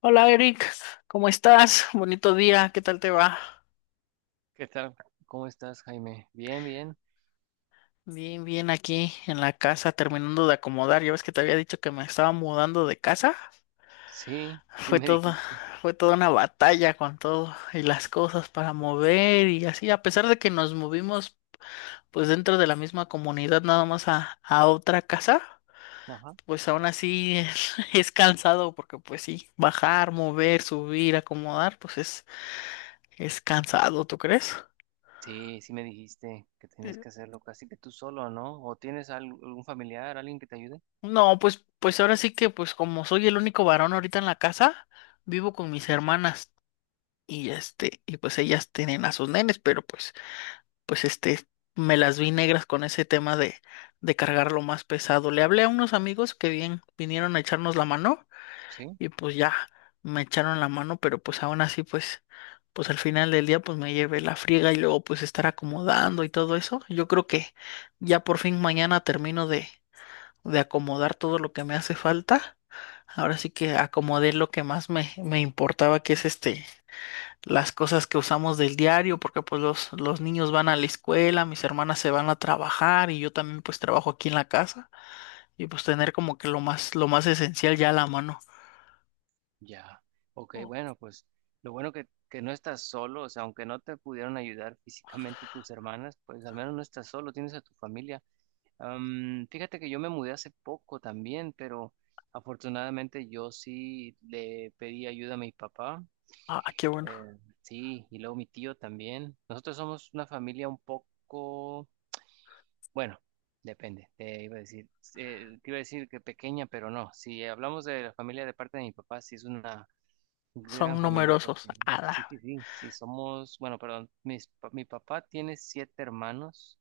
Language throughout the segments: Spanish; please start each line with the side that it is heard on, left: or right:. left: Hola Eric, ¿cómo estás? Bonito día, ¿qué tal te va?
right: ¿Qué tal? ¿Cómo estás, Jaime? Bien, bien.
left: Bien, bien aquí en la casa terminando de acomodar. Ya ves que te había dicho que me estaba mudando de casa.
right: Sí, sí
left: Fue
right: me
left: todo,
right: dijiste.
left: fue toda una batalla con todo y las cosas para mover y así. A pesar de que nos movimos pues dentro de la misma comunidad nada más a otra casa,
right: Ajá.
left: pues aún así es cansado porque pues sí, bajar, mover, subir, acomodar, pues es cansado, ¿tú crees?
right: Sí, sí me dijiste que tenías que hacerlo casi que tú solo, ¿no? ¿O tienes algún familiar, alguien que te ayude?
left: No, pues ahora sí que, pues como soy el único varón ahorita en la casa, vivo con mis hermanas y este, y pues ellas tienen a sus nenes, pero pues este, me las vi negras con ese tema de cargar lo más pesado. Le hablé a unos amigos que bien vinieron a echarnos la mano
right: Sí.
left: y pues ya me echaron la mano, pero pues aún así, pues al final del día, pues me llevé la friega y luego pues estar acomodando y todo eso. Yo creo que ya por fin mañana termino de acomodar todo lo que me hace falta. Ahora sí que acomodé lo que más me importaba, que es este, las cosas que usamos del diario, porque pues los niños van a la escuela, mis hermanas se van a trabajar y yo también pues trabajo aquí en la casa y pues tener como que lo más esencial ya a la mano.
right: Ya. Ok,
left: Oh,
right: bueno, pues lo bueno que no estás solo, o sea, aunque no te pudieron ayudar físicamente tus hermanas, pues al menos no estás solo, tienes a tu familia. Fíjate que yo me mudé hace poco también, pero afortunadamente yo sí le pedí ayuda a mi papá.
left: ah, qué bueno.
right: Eh, sí, y luego mi tío también. Nosotros somos una familia un poco, bueno, depende, te iba a decir que pequeña, pero no. Si hablamos de la familia de parte de mi papá, sí es una gran
left: Son
right: familia,
left: numerosos.
right: porque
left: Ala,
right: sí, sí, sí, sí somos, bueno, perdón, mi papá tiene siete hermanos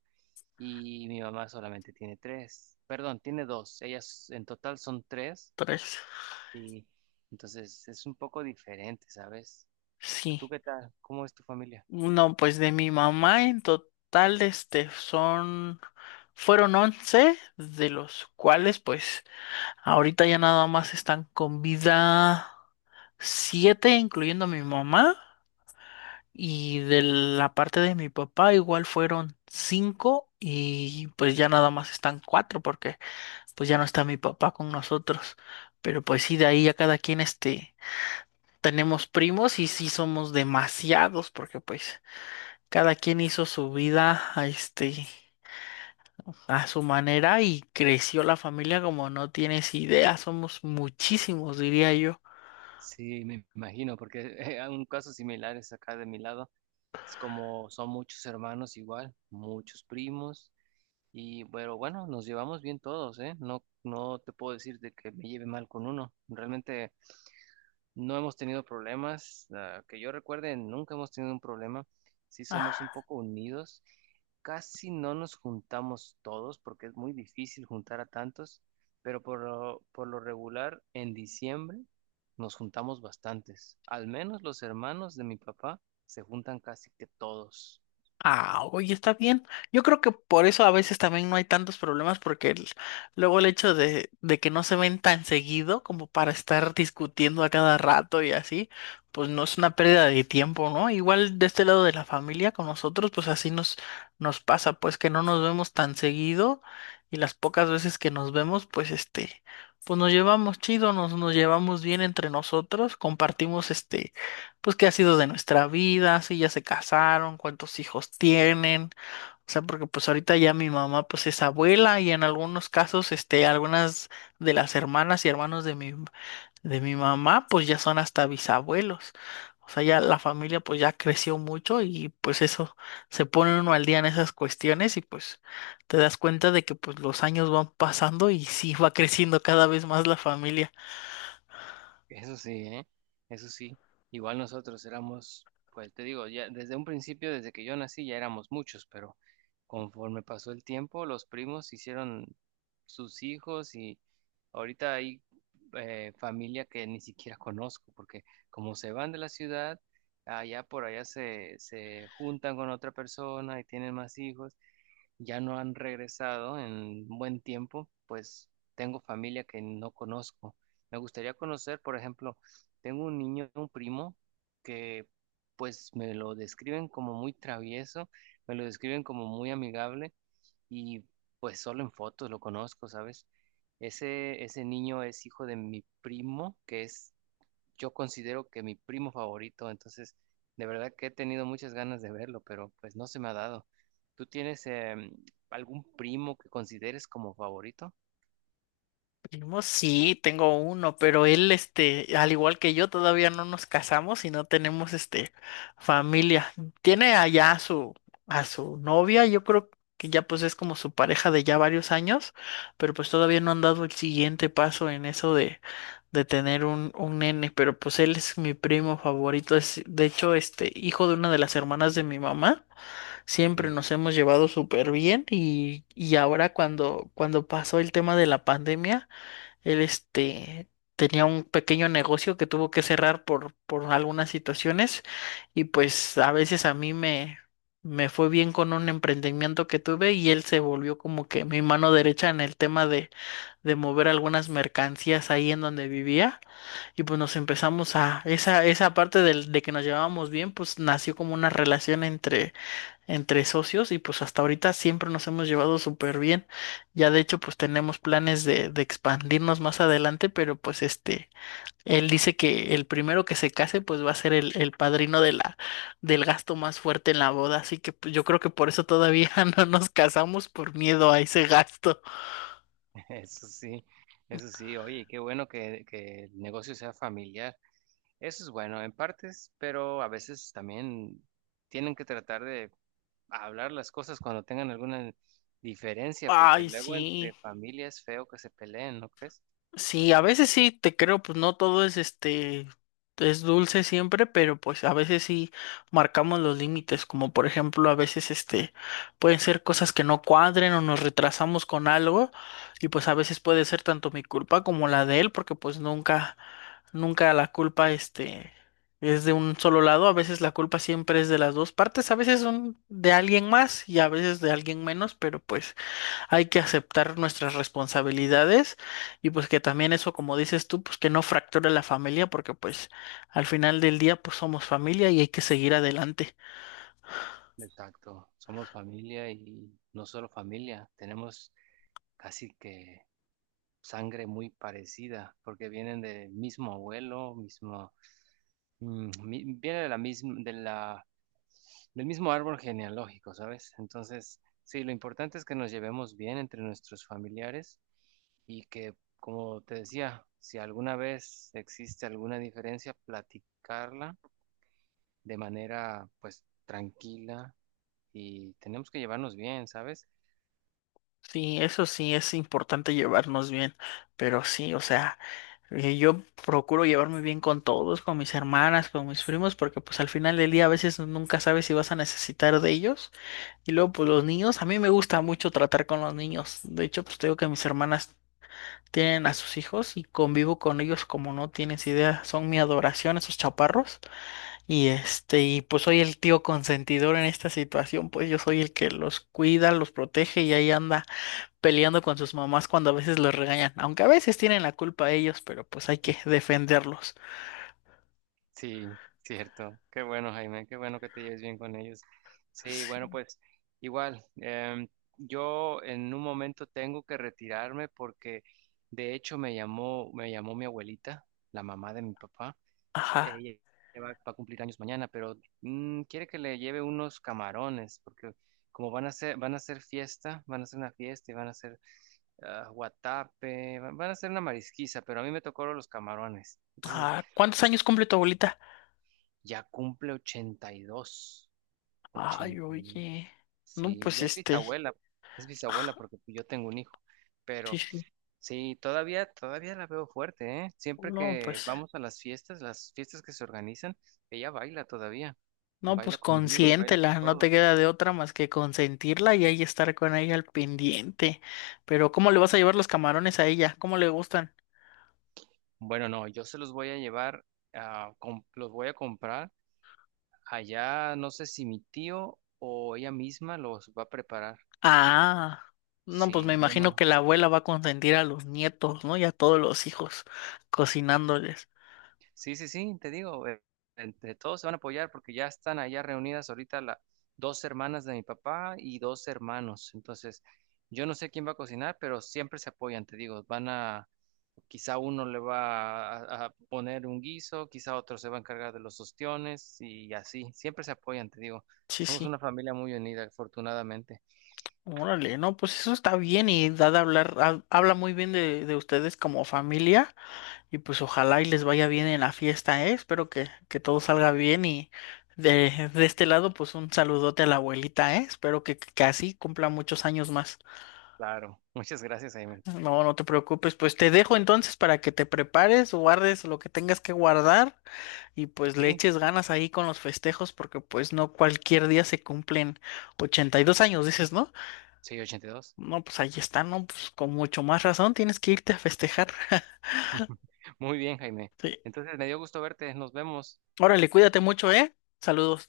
right: y mi mamá solamente tiene tres, perdón, tiene dos, ellas en total son tres,
left: tres.
right: y entonces es un poco diferente, ¿sabes?
left: Sí.
right: ¿Tú qué tal? ¿Cómo es tu familia?
left: No, pues de mi mamá en total, este, son, fueron 11, de los cuales pues ahorita ya nada más están con vida siete, incluyendo a mi mamá. Y de la parte de mi papá igual fueron cinco y pues ya nada más están cuatro porque pues ya no está mi papá con nosotros. Pero pues sí, de ahí ya cada quien este tenemos primos y sí somos demasiados porque pues cada quien hizo su vida a este a su manera y creció la familia como no tienes idea. Somos muchísimos, diría yo.
right: Sí, me imagino, porque hay un caso similar es acá de mi lado. Es como son muchos hermanos igual, muchos primos, y bueno, bueno, nos llevamos bien todos, ¿eh? No, no te puedo decir de que me lleve mal con uno. Realmente no hemos tenido problemas, ah, que yo recuerde, nunca hemos tenido un problema. Sí somos un poco unidos. Casi no nos juntamos todos porque es muy difícil juntar a tantos, pero por lo regular en diciembre nos juntamos bastantes. Al menos los hermanos de mi papá se juntan casi que todos.
left: Ah, oye, está bien. Yo creo que por eso a veces también no hay tantos problemas, porque luego el hecho de que no se ven tan seguido como para estar discutiendo a cada rato y así, pues no es una pérdida de tiempo, ¿no? Igual de este lado de la familia con nosotros, pues así nos pasa, pues que no nos vemos tan seguido y las pocas veces que nos vemos, pues este, pues nos llevamos chido, nos llevamos bien entre nosotros, compartimos este pues qué ha sido de nuestra vida, si ya se casaron, cuántos hijos tienen, o sea, porque pues ahorita ya mi mamá pues es abuela y en algunos casos, este, algunas de las hermanas y hermanos de mi mamá pues ya son hasta bisabuelos. O sea, ya la familia pues ya creció mucho y pues eso, se pone uno al día en esas cuestiones y pues te das cuenta de que pues los años van pasando y sí va creciendo cada vez más la familia.
right: Eso sí, ¿eh? Eso sí. Igual nosotros éramos, pues te digo, ya desde un principio, desde que yo nací, ya éramos muchos, pero conforme pasó el tiempo, los primos hicieron sus hijos y ahorita hay familia que ni siquiera conozco, porque como se van de la ciudad, allá por allá se, se juntan con otra persona y tienen más hijos, ya no han regresado en buen tiempo, pues tengo familia que no conozco. Me gustaría conocer, por ejemplo, tengo un niño, un primo, que pues me lo describen como muy travieso, me lo describen como muy amigable y pues solo en fotos lo conozco, ¿sabes? Ese niño es hijo de mi primo, que es, yo considero que mi primo favorito, entonces de verdad que he tenido muchas ganas de verlo, pero pues no se me ha dado. ¿Tú tienes algún primo que consideres como favorito?
left: Primo, sí, tengo uno, pero él, este, al igual que yo, todavía no nos casamos y no tenemos, este, familia. Tiene allá a su novia, yo creo que ya pues es como su pareja de ya varios años, pero pues todavía no han dado el siguiente paso en eso de tener un nene, pero pues él es mi primo favorito, es, de hecho, este, hijo de una de las hermanas de mi mamá. Siempre
right: Sí,
left: nos hemos llevado súper bien y ahora cuando pasó el tema de la pandemia, él, este, tenía un pequeño negocio que tuvo que cerrar por algunas situaciones y pues a veces a mí me fue bien con un emprendimiento que tuve y él se volvió como que mi mano derecha en el tema de mover algunas mercancías ahí en donde vivía y pues nos empezamos esa parte de que nos llevábamos bien, pues nació como una relación entre entre socios y pues hasta ahorita siempre nos hemos llevado súper bien. Ya de hecho pues tenemos planes de expandirnos más adelante, pero pues este, él dice que el primero que se case pues va a ser el padrino del gasto más fuerte en la boda, así que pues, yo creo que por eso todavía no nos casamos por miedo a ese gasto.
right: eso sí, eso sí, oye, qué bueno que el negocio sea familiar. Eso es bueno en partes, pero a veces también tienen que tratar de hablar las cosas cuando tengan alguna diferencia, porque
left: Ay,
right: luego entre
left: sí.
right: familias es feo que se peleen, ¿no crees?
left: Sí, a veces sí, te creo, pues no todo es este, es dulce siempre, pero pues a veces sí marcamos los límites, como por ejemplo a veces este, pueden ser cosas que no cuadren o nos retrasamos con algo y pues a veces puede ser tanto mi culpa como la de él, porque pues nunca, nunca la culpa este es de un solo lado, a veces la culpa siempre es de las dos partes, a veces son de alguien más y a veces de alguien menos, pero pues hay que aceptar nuestras responsabilidades y pues que también eso, como dices tú, pues que no fracture la familia porque pues al final del día pues somos familia y hay que seguir adelante.
right: Exacto, somos familia y no solo familia, tenemos casi que sangre muy parecida porque vienen del mismo abuelo, viene de la misma, de la, del mismo árbol genealógico, ¿sabes? Entonces, sí, lo importante es que nos llevemos bien entre nuestros familiares y que, como te decía, si alguna vez existe alguna diferencia, platicarla de manera, pues, tranquila, y tenemos que llevarnos bien, ¿sabes?
left: Sí, eso sí es importante llevarnos bien, pero sí, o sea, yo procuro llevarme bien con todos, con mis hermanas, con mis primos, porque pues al final del día a veces nunca sabes si vas a necesitar de ellos. Y luego pues los niños, a mí me gusta mucho tratar con los niños. De hecho, pues te digo que mis hermanas tienen a sus hijos y convivo con ellos como no tienes idea, son mi adoración esos chaparros y este y pues soy el tío consentidor en esta situación, pues yo soy el que los cuida, los protege y ahí anda peleando con sus mamás cuando a veces los regañan, aunque a veces tienen la culpa ellos, pero pues hay que defenderlos.
right: Sí, cierto. Qué bueno, Jaime, qué bueno que te lleves bien con ellos. Sí, bueno,
left: Sí.
right: pues igual, yo en un momento tengo que retirarme porque de hecho me llamó mi abuelita, la mamá de mi papá.
left: Ajá.
right: Ella ella va a cumplir años mañana, pero quiere que le lleve unos camarones porque como van a hacer fiesta, van a hacer una fiesta y van a hacer guatape, van a hacer una marisquiza, pero a mí me tocaron los camarones. Entonces,
left: Ah, ¿cuántos años cumple tu abuelita?
right: ya cumple 82,
left: Ay,
right: 80.
left: oye. No,
right: Sí,
left: pues
right: ya es
left: este.
right: bisabuela. Es
left: Ah,
right: bisabuela porque yo tengo un hijo.
left: sí,
right: Pero
left: sí.
right: sí, todavía, todavía la veo fuerte, ¿eh? Siempre
left: No,
right: que
left: pues.
right: vamos a las fiestas que se organizan, ella baila todavía.
left: No,
right: Baila
left: pues
right: conmigo y baila con
left: consiéntela, no te
right: todo.
left: queda de otra más que consentirla y ahí estar con ella al pendiente. Pero ¿cómo le vas a llevar los camarones a ella? ¿Cómo le gustan?
right: Bueno, no, yo se los voy a llevar, los voy a comprar. Allá no sé si mi tío o ella misma los va a preparar.
left: Ah, no, pues me
right: Sí, yo
left: imagino
right: no.
left: que la abuela va a consentir a los nietos, ¿no? Y a todos los hijos, cocinándoles.
right: Sí, sí, sí, te digo, entre todos se van a apoyar porque ya están allá reunidas ahorita las dos hermanas de mi papá y dos hermanos. Entonces, yo no sé quién va a cocinar, pero siempre se apoyan, te digo, quizá uno le va a poner un guiso, quizá otro se va a encargar de los ostiones y así, siempre se apoyan, te digo.
left: Sí,
right: Somos
left: sí.
right: una familia muy unida, afortunadamente.
left: Órale, no, pues eso está bien y da de hablar, habla muy bien de ustedes como familia. Y pues ojalá y les vaya bien en la fiesta, ¿eh? Espero que todo salga bien y de este lado pues un saludote a la abuelita, ¿eh? Espero que así cumpla muchos años más.
right: Claro, muchas gracias, Jaime.
left: No, no te preocupes, pues te dejo entonces para que te prepares, guardes lo que tengas que guardar y pues le
right: Sí,
left: eches ganas ahí con los festejos porque pues no cualquier día se cumplen 82 años, dices, ¿no?
right: soy 82.
left: No, pues ahí está, ¿no? Pues con mucho más razón tienes que irte a festejar.
right: Muy bien, Jaime.
left: Sí.
right: Entonces, me dio gusto verte, nos vemos.
left: Órale, cuídate mucho, ¿eh? Saludos.